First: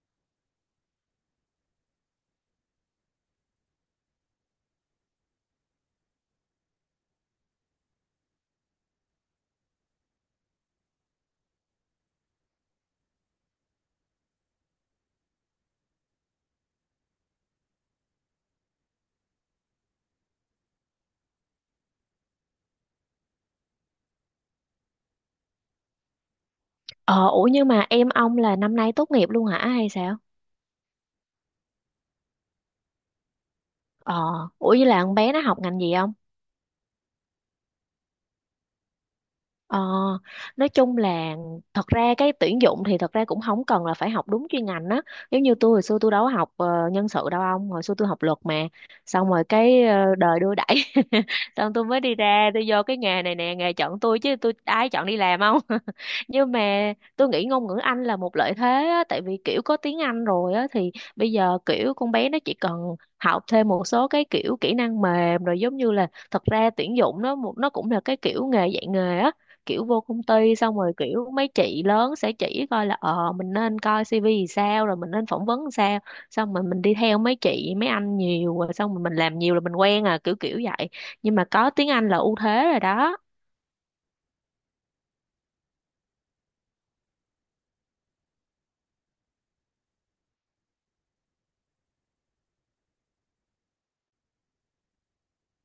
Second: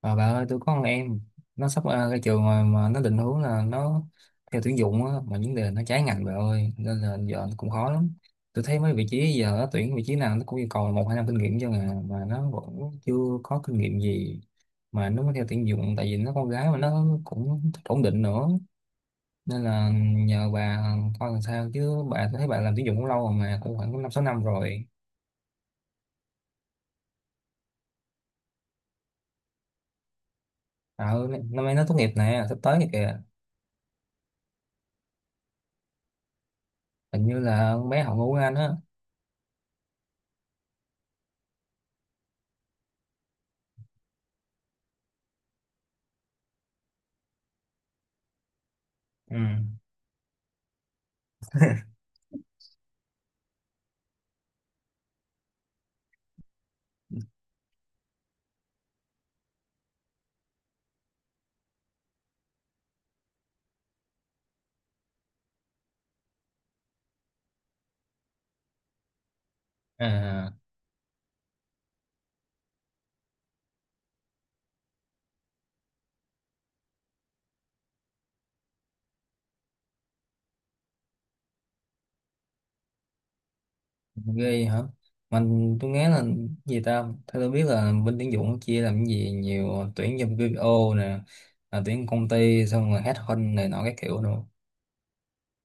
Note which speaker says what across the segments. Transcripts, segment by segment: Speaker 1: Ờ, bà ơi, tôi có con em nó sắp ra trường rồi mà nó định hướng là nó theo tuyển dụng á, mà vấn đề nó trái ngành bà ơi, nên là giờ nó cũng khó lắm. Tôi thấy mấy vị trí giờ nó tuyển vị trí nào nó cũng yêu cầu 1 2 năm kinh nghiệm cho à mà nó vẫn chưa có kinh nghiệm gì mà nó mới theo tuyển dụng, tại vì nó con gái mà nó cũng thích ổn định nữa, nên là nhờ bà coi làm sao chứ bà. Tôi thấy bà làm tuyển dụng cũng lâu rồi mà, cũng khoảng 5 6 năm rồi.
Speaker 2: Ờ, ủa nhưng mà em ông là năm nay tốt nghiệp luôn hả hay sao?
Speaker 1: Năm nay nó tốt nghiệp nè, sắp tới này kìa.
Speaker 2: Ờ, ủa như là con bé nó học ngành gì không?
Speaker 1: Hình như là con bé học ngôn ngữ Anh á.
Speaker 2: Ờ, nói chung là thật ra cái tuyển dụng thì thật ra cũng không cần là phải học đúng chuyên ngành á, giống như tôi hồi xưa tôi đâu có học nhân sự đâu ông, hồi xưa tôi học luật mà. Xong
Speaker 1: Ừ.
Speaker 2: rồi cái đời đưa đẩy xong tôi mới đi ra tôi vô cái nghề này nè, nghề chọn tôi chứ tôi ai chọn đi làm không. Nhưng mà tôi nghĩ ngôn ngữ Anh là một lợi thế á, tại vì kiểu có tiếng Anh rồi á thì bây giờ kiểu con bé nó chỉ cần học thêm một số cái kiểu kỹ năng mềm rồi, giống như là thật ra tuyển dụng nó cũng là cái kiểu nghề dạy nghề á. Kiểu vô công
Speaker 1: À.
Speaker 2: ty xong rồi kiểu mấy chị lớn sẽ chỉ coi là mình nên coi CV thì sao rồi mình nên phỏng vấn sao, xong rồi mình đi theo mấy chị mấy anh nhiều rồi xong rồi mình làm nhiều là mình quen à, kiểu kiểu vậy. Nhưng mà có tiếng Anh là ưu thế rồi đó.
Speaker 1: Ghê hả? Mình tôi nghe là gì ta, theo tôi biết là bên tuyển dụng chia làm cái gì nhiều, tuyển trong BPO nè, tuyển công ty, xong rồi headhunt này nọ các kiểu nữa.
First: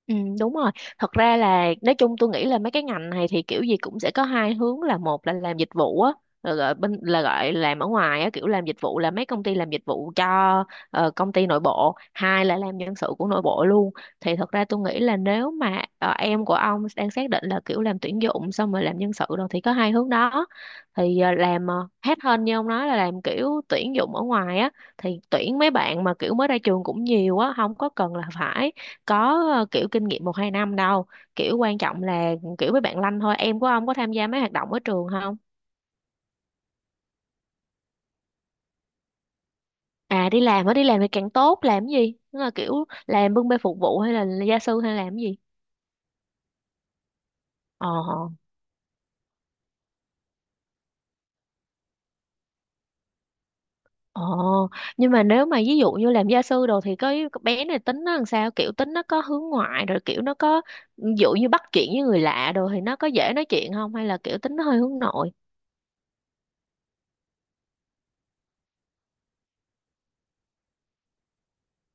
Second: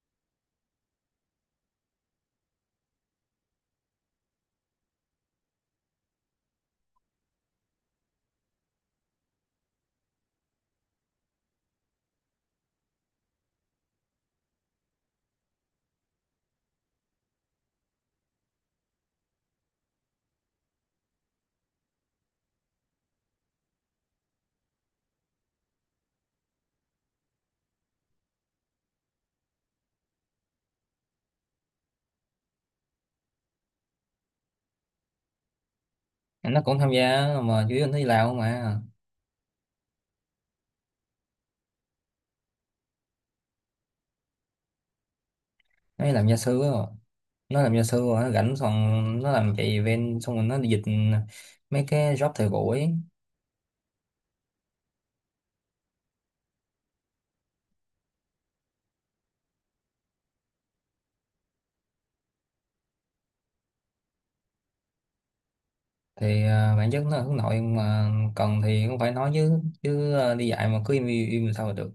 Speaker 2: Ừ, đúng rồi. Thật ra là nói chung tôi nghĩ là mấy cái ngành này thì kiểu gì cũng sẽ có hai hướng, là một là làm dịch vụ á, là gọi bên là gọi làm ở ngoài á, kiểu làm dịch vụ là mấy công ty làm dịch vụ cho công ty nội bộ. Hai là làm nhân sự của nội bộ luôn. Thì thật ra tôi nghĩ là nếu mà em của ông đang xác định là kiểu làm tuyển dụng xong rồi làm nhân sự rồi thì có hai hướng đó. Thì làm headhunt như ông nói là làm kiểu tuyển dụng ở ngoài á, thì tuyển mấy bạn mà kiểu mới ra trường cũng nhiều á, không có cần là phải có kiểu kinh nghiệm một hai năm đâu. Kiểu quan trọng là kiểu với bạn Lanh thôi, em của ông có tham gia mấy hoạt động ở trường không?
Speaker 1: Em nó cũng tham gia mà, chứ nó đi làm mà.
Speaker 2: À đi làm á, đi làm thì càng tốt, làm cái gì, tức là kiểu làm bưng bê phục vụ hay là gia sư hay làm cái gì?
Speaker 1: Nó đi làm gia sư á. Nó làm gia
Speaker 2: Ờ.
Speaker 1: sư rồi nó rảnh, xong nó làm chạy event xong rồi nó đi dịch mấy cái job thời buổi ấy.
Speaker 2: Ờ. Nhưng mà nếu mà ví dụ như làm gia sư đồ thì cái bé này tính nó làm sao, kiểu tính nó có hướng ngoại rồi kiểu nó có ví dụ như bắt chuyện với người lạ đồ thì nó có dễ nói chuyện không, hay là kiểu tính nó hơi hướng nội?
Speaker 1: Thì bản chất nó là hướng nội mà, cần thì cũng phải nói chứ chứ đi dạy mà cứ im im, im sao mà được.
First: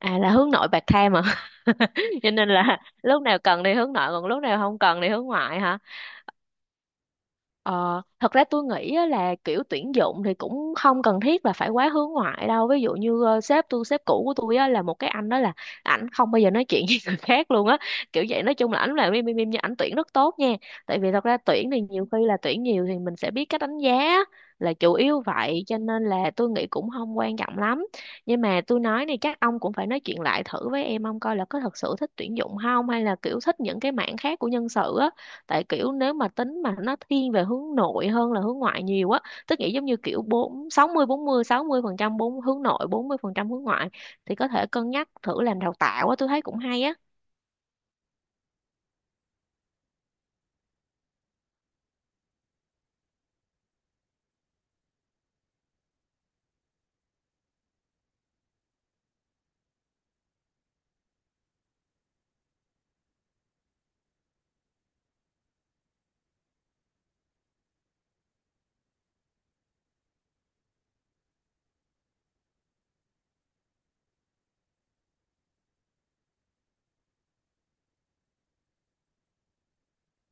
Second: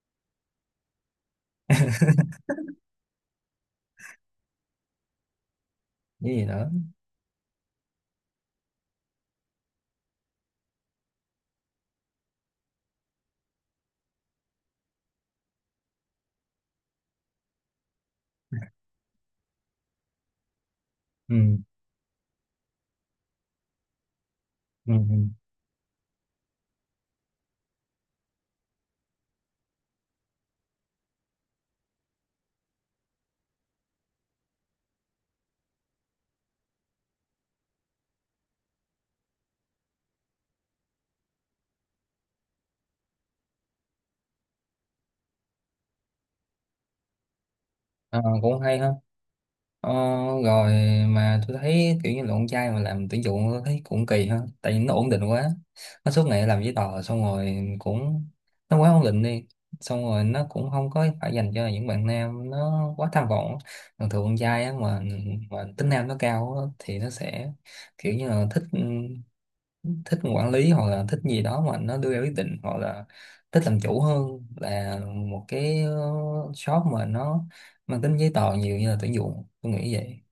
Speaker 2: À là hướng nội bạc tham à. Cho nên là lúc nào cần đi hướng nội còn lúc nào không cần đi hướng ngoại hả?
Speaker 1: Cái gì nữa?
Speaker 2: Ờ, Thật ra tôi nghĩ á là kiểu tuyển dụng thì cũng không cần thiết là phải quá hướng ngoại đâu. Ví dụ như sếp tôi, sếp cũ của tôi á, là một cái anh đó là ảnh không bao giờ nói chuyện với người khác luôn á. Kiểu vậy, nói chung là ảnh làm im im im nhưng ảnh tuyển rất tốt nha. Tại vì thật ra
Speaker 1: ừ
Speaker 2: tuyển thì nhiều khi là tuyển nhiều thì mình sẽ biết cách đánh giá là
Speaker 1: ừ
Speaker 2: chủ
Speaker 1: ừ.
Speaker 2: yếu vậy, cho nên là tôi nghĩ cũng không quan trọng lắm. Nhưng mà tôi nói này chắc ông cũng phải nói chuyện lại thử với em ông coi là có thật sự thích tuyển dụng không, hay là kiểu thích những cái mảng khác của nhân sự á. Tại kiểu nếu mà tính mà nó thiên về hướng nội hơn là hướng ngoại nhiều á, tức nghĩa giống như kiểu bốn sáu mươi bốn mươi sáu mươi phần trăm, bốn hướng nội bốn mươi phần trăm hướng ngoại, thì có thể cân nhắc thử làm đào tạo á, tôi thấy cũng hay á.
Speaker 1: À, cũng hay ha. Ờ, Rồi. Mà tôi thấy kiểu như là con trai mà làm tuyển dụng tôi thấy cũng kỳ ha, tại vì nó ổn định quá, nó suốt ngày làm giấy tờ xong rồi cũng, nó quá ổn định đi. Xong rồi nó cũng không có phải dành cho những bạn nam nó quá tham vọng. Thường thường con trai á, mà tính nam nó cao á, thì nó sẽ kiểu như là thích, thích quản lý hoặc là thích gì đó mà nó đưa ra quyết định hoặc là thích làm chủ hơn là một cái shop mà nó mang tính giấy tờ nhiều như là tuyển dụng, tôi nghĩ vậy.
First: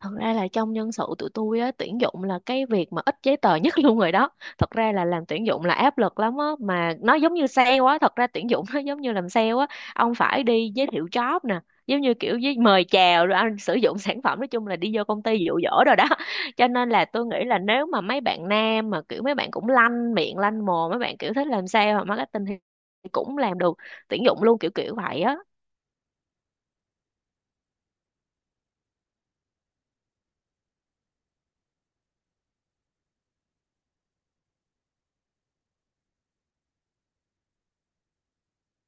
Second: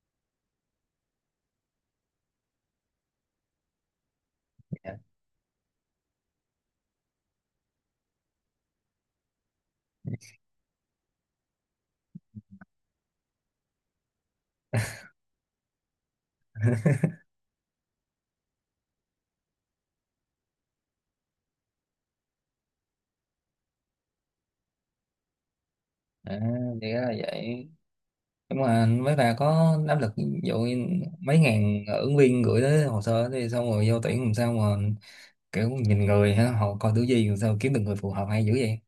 Speaker 2: Thật ra là trong nhân sự tụi tôi á, tuyển dụng là cái việc mà ít giấy tờ nhất luôn rồi đó. Thật ra
Speaker 1: Dạ.
Speaker 2: là làm tuyển dụng là áp lực lắm á, mà nó giống như sale á, thật ra tuyển dụng nó giống như làm sale á. Ông phải đi giới thiệu job nè, giống như kiểu với mời chào rồi anh sử dụng sản phẩm, nói chung là đi vô công ty dụ dỗ rồi đó. Cho nên là tôi nghĩ là nếu mà mấy bạn nam mà kiểu mấy bạn cũng lanh miệng lanh mồm, mấy bạn kiểu thích làm sale hoặc marketing thì cũng làm được tuyển dụng luôn, kiểu kiểu vậy á.
Speaker 1: À, thì ra là vậy. Nhưng mà mấy bà có áp lực ví dụ như mấy ngàn ứng viên gửi tới hồ sơ thì xong rồi vô tuyển làm sao mà, kiểu nhìn người ha, họ coi thứ gì làm sao kiếm được người phù hợp hay dữ vậy.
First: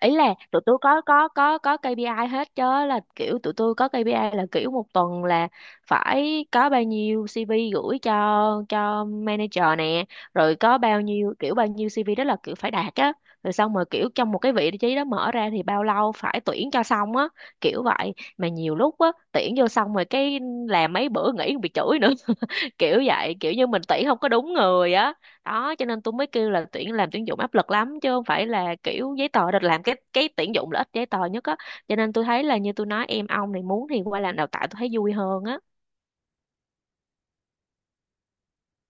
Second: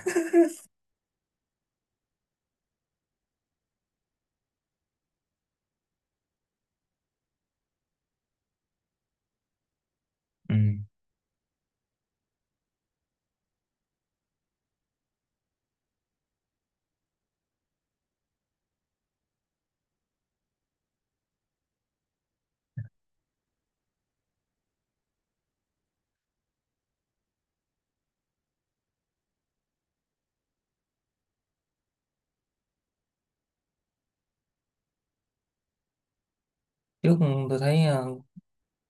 Speaker 2: Ý là tụi tôi có KPI hết chứ, là kiểu tụi tôi có KPI là kiểu một tuần là phải có bao nhiêu CV gửi cho manager nè,
Speaker 1: Ừ.
Speaker 2: rồi có bao nhiêu kiểu bao nhiêu CV đó là kiểu phải đạt á, rồi xong rồi kiểu trong một cái vị trí đó mở ra thì bao lâu phải tuyển cho xong á, kiểu vậy. Mà nhiều lúc á tuyển vô xong rồi cái làm mấy bữa nghỉ còn bị chửi nữa, kiểu vậy, kiểu như mình tuyển không có đúng người á. Đó cho nên tôi mới kêu là tuyển làm tuyển dụng áp lực lắm chứ không phải là kiểu giấy tờ, được làm cái tuyển dụng là ít giấy tờ nhất á. Cho nên tôi thấy là như tôi nói, em ông này muốn thì qua làm đào tạo tôi thấy vui hơn á.
Speaker 1: Trước tôi thấy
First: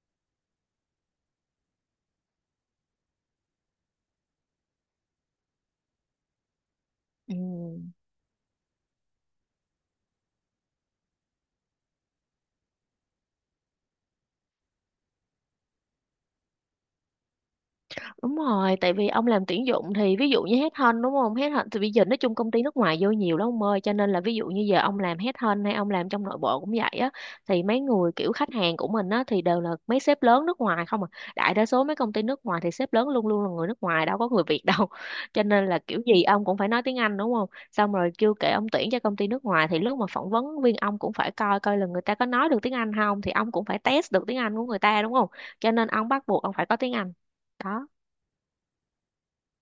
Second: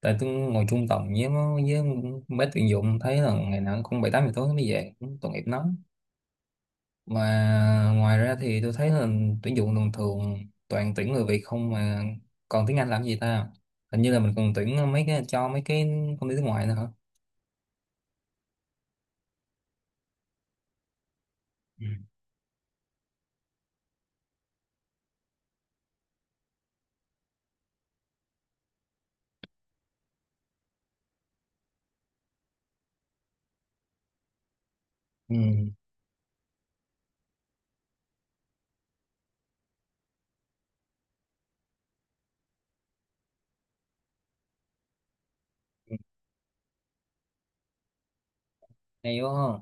Speaker 1: tại tôi ngồi chung tổng với nó- với mấy tuyển dụng thấy là ngày nào cũng 7 8 giờ tối nó mới về, cũng tội nghiệp nó.
Speaker 2: Ừ.
Speaker 1: Mà ngoài ra thì tôi thấy là tuyển dụng thường thường toàn tuyển người Việt không mà, còn tiếng Anh làm gì ta? Hình như là mình còn tuyển mấy cái cho mấy cái công ty nước ngoài nữa hả?
Speaker 2: Đúng rồi, tại vì ông làm tuyển dụng thì ví dụ như headhunt đúng không? Headhunt thì
Speaker 1: Ừ.
Speaker 2: bây giờ nói chung công ty nước ngoài vô nhiều lắm ông ơi, cho nên là ví dụ như giờ ông làm headhunt hay ông làm trong nội bộ cũng vậy á, thì mấy người kiểu khách hàng của mình á thì đều là mấy sếp lớn nước ngoài không à. Đại đa số mấy công ty nước ngoài thì sếp lớn luôn luôn là người nước ngoài, đâu có người Việt đâu.
Speaker 1: Ừ.
Speaker 2: Cho nên là kiểu gì ông cũng phải nói tiếng Anh đúng không? Xong rồi chưa kể ông tuyển cho công ty nước ngoài thì lúc mà phỏng vấn viên ông cũng phải coi coi là người ta có nói được tiếng Anh không, thì ông cũng phải test được tiếng Anh của người ta đúng không? Cho nên ông bắt buộc ông phải có tiếng Anh. Đó.
Speaker 1: Hay quá ha.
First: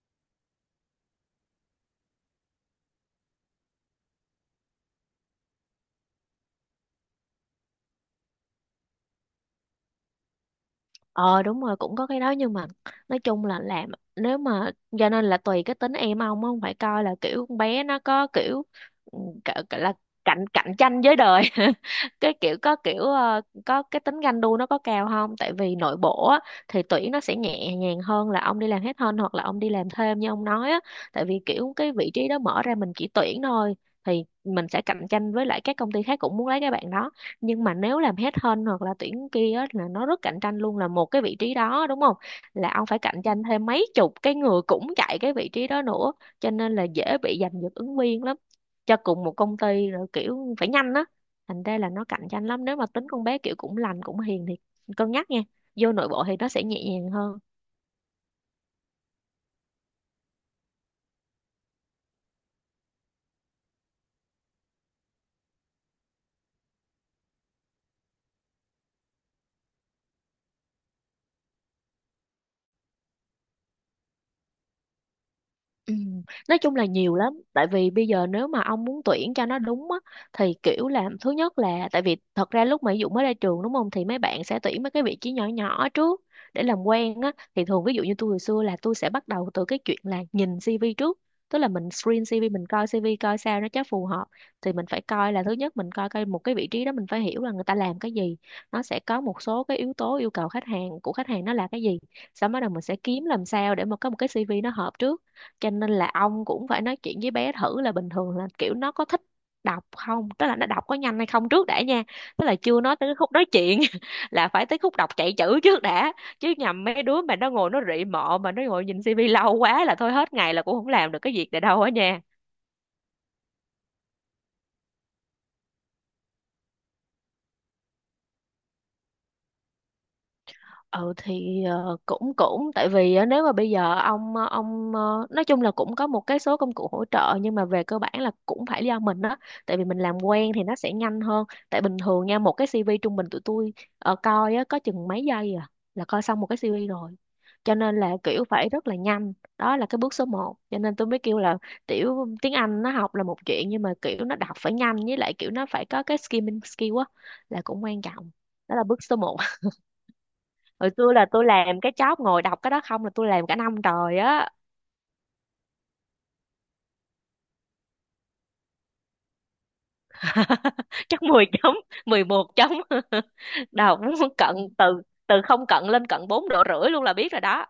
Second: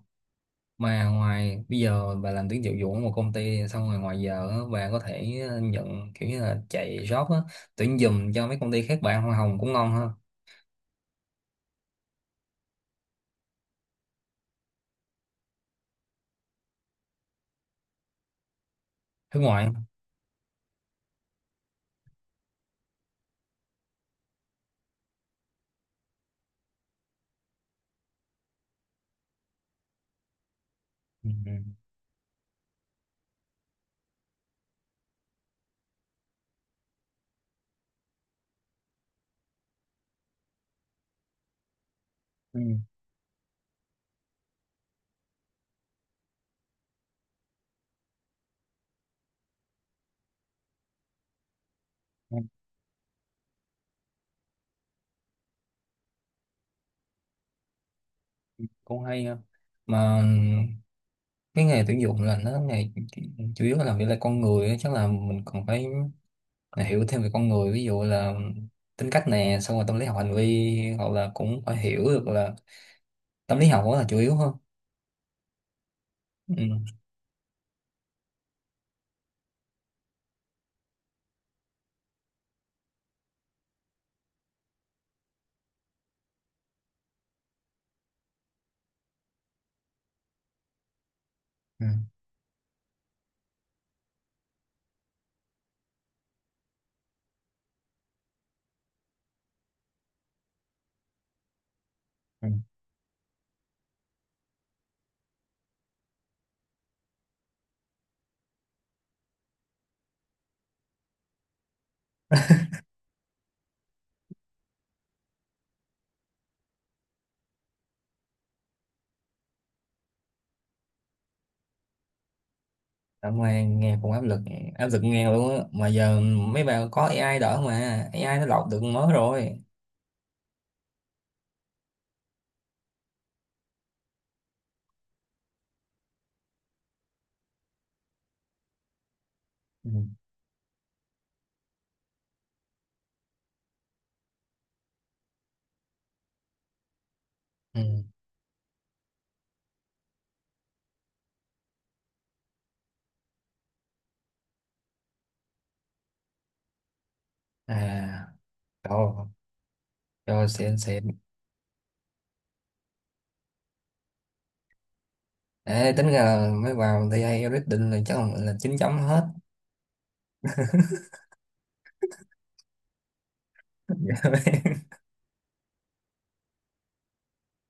Speaker 1: Mà ngoài, bây giờ bà làm tuyển dụng vụ ở một công ty xong rồi ngoài giờ á, bà có thể nhận kiểu như là chạy job á, tuyển giùm cho mấy công ty khác, bạn hoa hồng cũng ngon ha.
Speaker 2: Ờ đúng rồi, cũng có cái đó nhưng mà nói chung là làm, nếu mà, cho nên là tùy cái tính em ông á, không phải coi là kiểu con bé nó có kiểu, ừ,
Speaker 1: Nước
Speaker 2: cả-
Speaker 1: ngoài.
Speaker 2: cả là cạnh cạnh tranh với đời cái kiểu có kiểu có cái tính ganh đua nó có cao không, tại vì nội bộ á, thì tuyển nó sẽ nhẹ nhàng hơn là ông đi làm hết hơn hoặc là ông đi làm thêm như ông nói á. Tại
Speaker 1: Ừ.
Speaker 2: vì kiểu cái vị trí đó mở ra mình chỉ tuyển thôi thì mình sẽ cạnh tranh với lại các công ty khác cũng muốn lấy cái bạn đó, nhưng mà nếu làm headhunt hoặc là tuyển kia á, là nó rất cạnh tranh luôn, là một cái vị trí đó đúng không,
Speaker 1: Ừ.
Speaker 2: là ông phải cạnh tranh thêm mấy chục cái người cũng chạy cái vị trí đó nữa, cho nên là dễ bị giành giật ứng viên lắm cho cùng một công ty, rồi kiểu phải nhanh á. Thành ra là nó cạnh
Speaker 1: Ừ.
Speaker 2: tranh lắm, nếu mà tính con bé kiểu cũng lành cũng hiền thì cân nhắc nha, vô nội bộ thì nó sẽ nhẹ nhàng hơn.
Speaker 1: Cũng hay ha. Mà cái nghề tuyển dụng là nó nghề chủ yếu là làm việc là con người á, chắc là mình còn phải hiểu thêm về con người, ví dụ là tính cách nè, xong rồi tâm lý học hành vi, hoặc là cũng phải hiểu được là tâm lý học, đó là chủ yếu hơn.
Speaker 2: Ừ. Nói chung là
Speaker 1: Ừ.
Speaker 2: nhiều lắm tại vì bây giờ nếu mà ông muốn tuyển cho nó đúng á thì kiểu là thứ nhất là tại vì thật ra lúc mà ví dụ mới ra trường đúng không thì mấy bạn sẽ tuyển mấy cái vị trí nhỏ nhỏ trước để làm quen á thì thường ví dụ như tôi hồi xưa là tôi sẽ bắt đầu từ cái chuyện là nhìn CV trước, tức là
Speaker 1: Ừ.
Speaker 2: mình screen CV, mình coi CV coi sao nó chắc phù hợp. Thì mình phải coi là thứ nhất mình coi coi một cái vị trí đó mình phải hiểu là người ta làm cái gì, nó sẽ có một số cái yếu tố yêu cầu khách hàng của khách hàng nó là cái gì,
Speaker 1: Ừ.
Speaker 2: sau đó đầu mình sẽ kiếm làm sao để mà có một cái CV nó hợp trước. Cho nên là ông cũng phải nói chuyện với bé thử là bình thường là kiểu nó có thích đọc không, tức là nó đọc có nhanh hay không trước đã nha. Tức là chưa nói tới cái khúc nói chuyện là phải tới khúc đọc chạy chữ trước đã, chứ nhầm mấy đứa mà nó ngồi nó rị mọ mà nó ngồi nhìn tivi lâu quá là thôi hết ngày là cũng không làm được cái việc này đâu á nha.
Speaker 1: Cảm ơn, nghe cũng áp lực, áp lực nghe luôn á. Mà giờ mấy bạn có AI đỡ mà, AI nó lọc được mới rồi.
Speaker 2: Ừ thì cũng cũng tại vì á, nếu mà bây giờ ông ông nói chung là cũng có một cái số công cụ hỗ trợ nhưng mà về cơ bản là cũng phải do mình đó. Tại vì
Speaker 1: Ừ.
Speaker 2: mình làm quen thì nó sẽ nhanh hơn. Tại bình thường nha một cái CV trung bình tụi tôi coi á có chừng mấy giây à là coi xong một cái CV rồi, cho
Speaker 1: Ừ.
Speaker 2: nên là kiểu phải rất là nhanh. Đó là cái bước số một, cho nên tôi mới kêu là tiểu tiếng Anh nó học là một chuyện nhưng mà kiểu nó đọc phải nhanh, với lại kiểu nó phải có cái skimming skill á, là
Speaker 1: À,
Speaker 2: cũng quan trọng. Đó là bước số
Speaker 1: rồi.
Speaker 2: một.
Speaker 1: Rồi, xịn
Speaker 2: Hồi
Speaker 1: xịn.
Speaker 2: xưa là tôi làm cái job ngồi đọc cái đó không là tôi làm cả năm trời á.
Speaker 1: Ê, tính ra là mấy vào thì AI quyết là chắc là 9 chấm hết.
Speaker 2: Chắc 10 chấm, 11 chấm. Đọc cận từ từ không cận lên cận bốn độ rưỡi luôn là biết rồi đó.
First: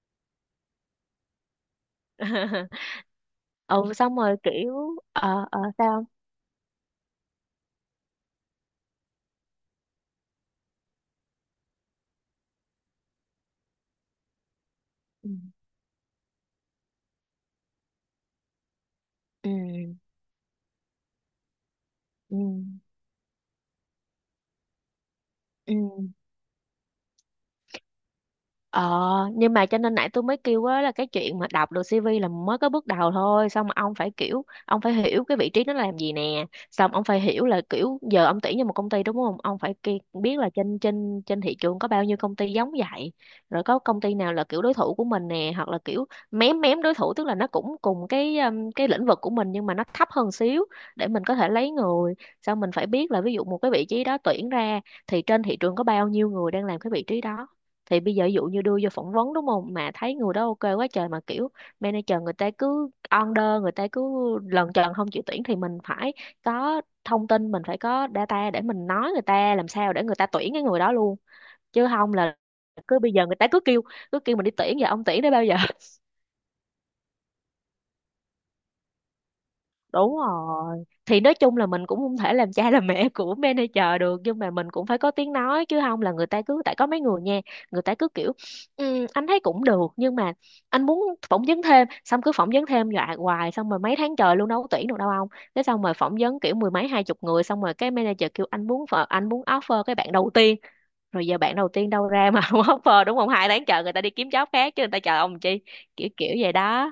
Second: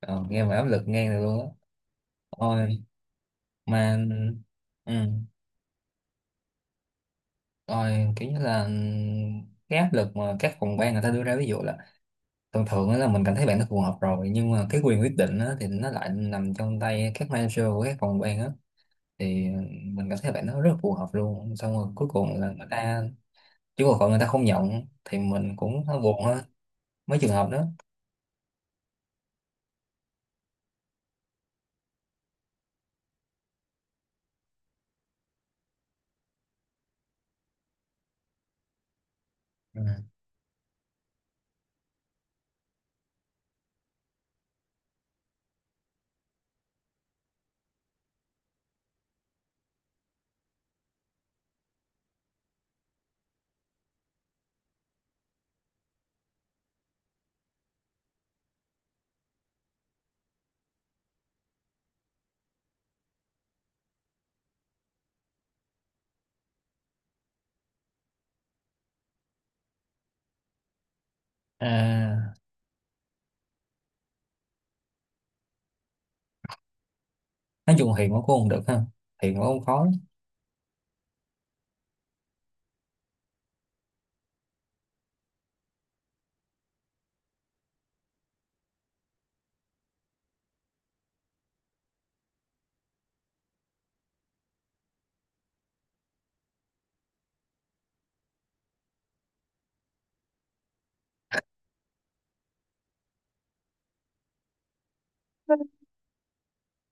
Speaker 1: Ờ, nghe mà áp lực ngang được luôn á. Ôi,
Speaker 2: Ừ
Speaker 1: mà
Speaker 2: xong rồi
Speaker 1: ừ.
Speaker 2: kiểu sao.
Speaker 1: Ôi, kiểu như là cái áp lực mà các phòng ban người ta đưa ra, ví dụ là thường thường á là mình cảm thấy bạn nó phù hợp rồi nhưng mà cái quyền quyết định
Speaker 2: Không.
Speaker 1: á, thì nó lại nằm trong tay các manager của các phòng ban á. Thì
Speaker 2: Ừ ừ
Speaker 1: mình cảm thấy bạn nó rất phù hợp luôn, xong rồi cuối
Speaker 2: ừ
Speaker 1: cùng là người ta, chứ còn người ta không nhận thì mình
Speaker 2: ừ.
Speaker 1: cũng hơi buồn ha, mấy trường hợp đó.
Speaker 2: Ờ, nhưng mà cho nên nãy tôi mới kêu á là cái chuyện mà đọc được CV là mới có bước đầu thôi, xong mà ông phải kiểu ông phải hiểu cái vị trí nó làm gì nè, xong ông phải hiểu là kiểu giờ ông tuyển cho một công ty đúng không? Ông phải
Speaker 1: Ừ.
Speaker 2: biết là trên trên trên thị trường có bao nhiêu công ty giống vậy, rồi có công ty nào là kiểu đối thủ của mình nè, hoặc là kiểu mém mém đối thủ, tức là nó cũng cùng cái lĩnh vực của mình nhưng mà nó thấp hơn xíu để mình có thể lấy người. Xong mình phải biết là ví dụ một cái vị trí đó tuyển ra thì trên thị trường có bao nhiêu người đang làm cái vị trí đó, thì bây giờ ví dụ như đưa vô phỏng vấn đúng không mà thấy người đó ok quá trời mà kiểu manager người ta cứ under người ta cứ lần trần không chịu tuyển thì mình phải có thông tin, mình phải có data để mình nói người ta làm sao để người ta tuyển cái người đó luôn. Chứ không
Speaker 1: À,
Speaker 2: là cứ bây giờ người ta cứ kêu mình đi tuyển và ông tuyển đến bao giờ.
Speaker 1: nói chung hiền quá cũng không được ha, hiền quá cũng khó.
Speaker 2: Đúng rồi. Thì nói chung là mình cũng không thể làm cha làm mẹ của manager được nhưng mà mình cũng phải có tiếng nói, chứ không là người ta cứ tại có mấy người nha, người ta cứ kiểu "Ừ, anh thấy cũng được nhưng mà anh muốn phỏng vấn thêm", xong cứ phỏng vấn thêm dọa hoài xong rồi mấy tháng trời luôn đâu có tuyển được đâu ông. Thế xong rồi phỏng vấn kiểu mười mấy hai chục người xong rồi cái manager kêu anh muốn anh muốn offer cái bạn đầu tiên, rồi giờ bạn đầu tiên đâu ra mà không offer đúng không? Hai tháng chờ người ta đi kiếm job khác chứ người ta chờ ông chi. Kiểu kiểu vậy đó.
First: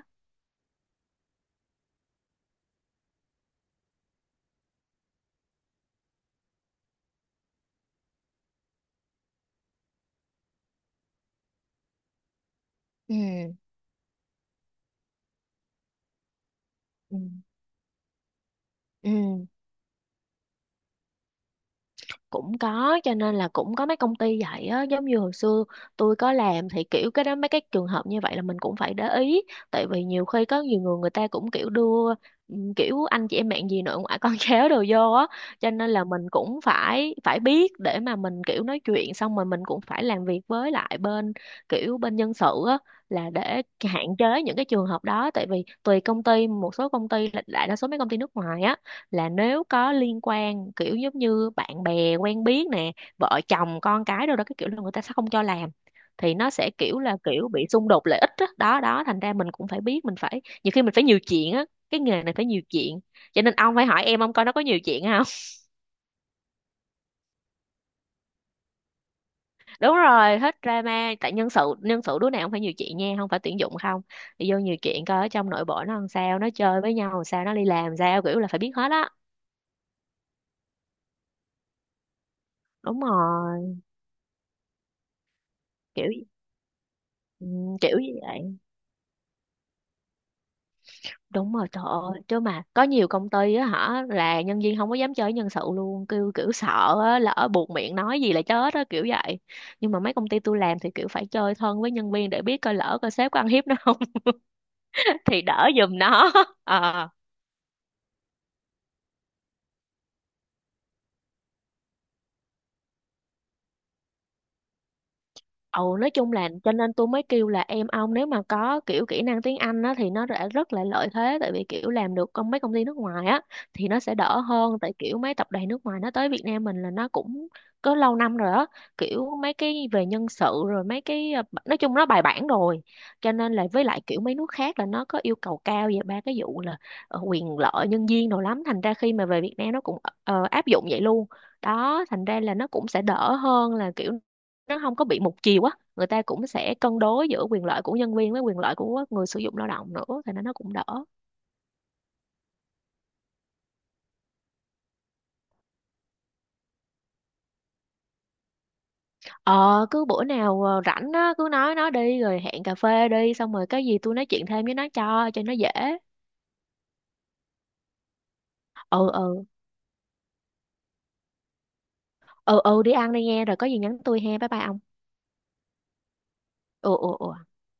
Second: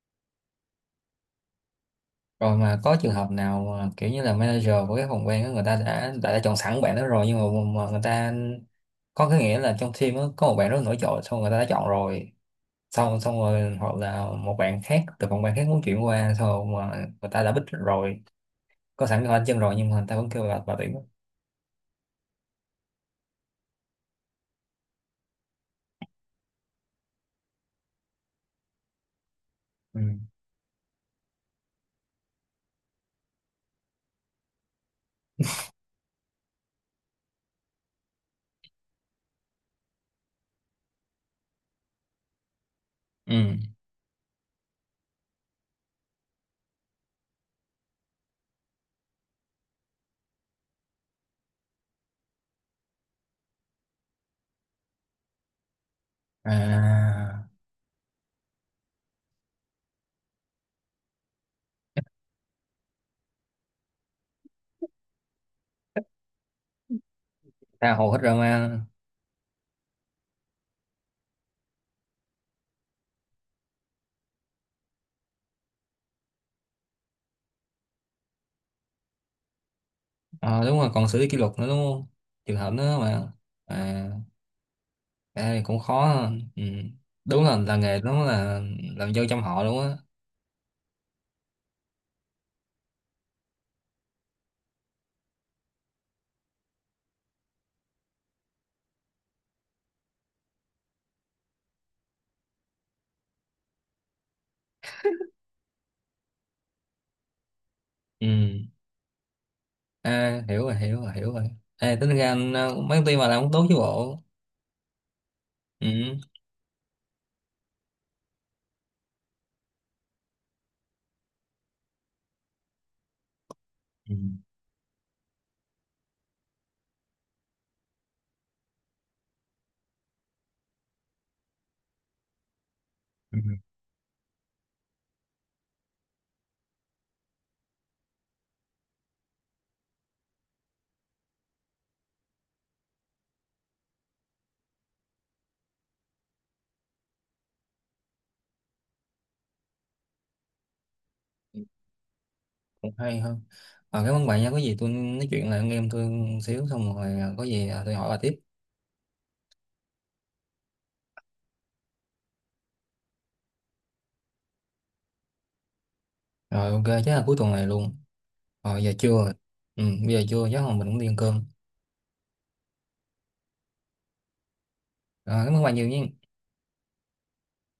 Speaker 1: Rồi mà có trường hợp nào mà kiểu như là manager của cái phòng ban đó người ta đã chọn sẵn bạn đó rồi nhưng mà người ta có cái nghĩa là trong team đó, có một bạn rất nổi trội xong người ta đã chọn rồi,
Speaker 2: Ừ.
Speaker 1: xong xong rồi hoặc là một bạn khác từ phòng ban khác muốn chuyển qua xong rồi mà
Speaker 2: Ừ.
Speaker 1: người ta đã bích rồi, có sẵn cái bàn
Speaker 2: Ừ.
Speaker 1: chân rồi nhưng mà người ta vẫn kêu là bà tuyển á.
Speaker 2: Cũng có, cho nên là cũng có mấy công ty vậy á. Giống như hồi xưa tôi có làm thì kiểu cái đó mấy cái trường hợp như vậy là mình cũng phải để ý, tại
Speaker 1: Ừ.
Speaker 2: vì nhiều khi có nhiều người người ta cũng kiểu đưa kiểu anh chị em bạn gì nội ngoại con cháu đồ vô á. Cho nên là mình cũng phải phải biết để mà mình kiểu nói chuyện, xong rồi mình cũng phải làm việc với lại bên kiểu bên nhân sự á là
Speaker 1: Ừ.
Speaker 2: để hạn chế những cái trường hợp đó. Tại vì tùy công ty, một số công ty là đại đa số mấy công ty nước ngoài á, là nếu có liên quan kiểu giống như bạn bè quen biết nè, vợ chồng con cái đâu đó, cái kiểu là người ta sẽ không cho làm. Thì nó sẽ kiểu là
Speaker 1: À,
Speaker 2: kiểu bị xung đột lợi ích đó đó, đó. Thành ra mình cũng phải biết, mình phải nhiều khi mình phải nhiều chuyện á. Cái nghề này phải nhiều chuyện, cho nên ông phải hỏi em ông coi nó có nhiều chuyện không.
Speaker 1: tha hồ hết drama.
Speaker 2: Đúng rồi, hết drama. Tại nhân sự, đứa nào cũng phải nhiều chuyện nha, không phải tuyển dụng không. Đi vô nhiều chuyện coi ở trong nội bộ nó làm sao, nó chơi với nhau làm sao, nó đi làm sao, kiểu là phải biết hết á.
Speaker 1: Ờ, đúng rồi, còn xử lý kỷ luật nữa đúng không, trường hợp nữa
Speaker 2: Đúng
Speaker 1: mà.
Speaker 2: rồi.
Speaker 1: À. Ê, cũng khó
Speaker 2: Kiểu
Speaker 1: ha. Ừ. Đúng
Speaker 2: ừ,
Speaker 1: là
Speaker 2: kiểu
Speaker 1: nghề
Speaker 2: gì
Speaker 1: nó
Speaker 2: vậy?
Speaker 1: là làm dâu trong họ đúng á.
Speaker 2: Đúng rồi, trời ơi. Chứ mà có nhiều công ty á hả là nhân viên không có dám chơi với nhân sự luôn, kêu kiểu sợ á, lỡ buột miệng nói gì là chết á, kiểu vậy. Nhưng mà mấy công ty tôi làm thì kiểu phải chơi thân với nhân viên để biết coi lỡ coi sếp có ăn hiếp nó không, thì đỡ giùm nó. Ờ.
Speaker 1: Ừ. À, hiểu rồi, hiểu rồi, hiểu rồi. Ê, tính ra anh mấy công ty mà làm cũng tốt chứ bộ.
Speaker 2: Ừ,
Speaker 1: Ừ.
Speaker 2: nói chung là cho nên tôi mới kêu là em ông nếu mà có kiểu kỹ năng tiếng Anh á, thì nó đã rất là lợi thế, tại vì kiểu làm được công mấy công ty nước ngoài á thì nó
Speaker 1: Ừ.
Speaker 2: sẽ đỡ hơn. Tại kiểu mấy tập đoàn nước ngoài nó tới Việt Nam mình là nó cũng có lâu năm rồi á, kiểu mấy cái về nhân sự rồi mấy cái nói chung nó bài bản rồi. Cho
Speaker 1: Ừ.
Speaker 2: nên là với lại kiểu mấy nước khác là nó có yêu cầu cao về ba cái vụ là quyền lợi nhân viên đồ lắm, thành ra khi mà về Việt Nam nó cũng áp dụng vậy luôn đó. Thành ra là nó cũng sẽ đỡ hơn, là kiểu nó không có bị một chiều á, người ta cũng sẽ cân đối giữa quyền lợi của nhân viên với quyền lợi của người sử dụng lao động nữa thì nó cũng đỡ.
Speaker 1: Cũng hay hơn. À, cảm ơn bạn nha, có gì tôi nói chuyện lại anh em tôi một xíu xong rồi có gì tôi hỏi bà tiếp.
Speaker 2: Ờ cứ bữa nào rảnh á cứ nói nó đi rồi hẹn cà phê đi xong rồi cái gì tôi nói chuyện thêm với nó cho nó dễ.
Speaker 1: Rồi ok, chắc là cuối tuần này luôn. Rồi giờ
Speaker 2: Ừ
Speaker 1: trưa rồi.
Speaker 2: ừ
Speaker 1: Ừ, bây giờ trưa chắc là mình cũng đi ăn cơm.
Speaker 2: ừ ừ. Đi ăn đi nghe, rồi có gì nhắn tôi he. Bye bye ông.
Speaker 1: Rồi, cảm ơn bạn nhiều nha.
Speaker 2: Ừ ừ ừ.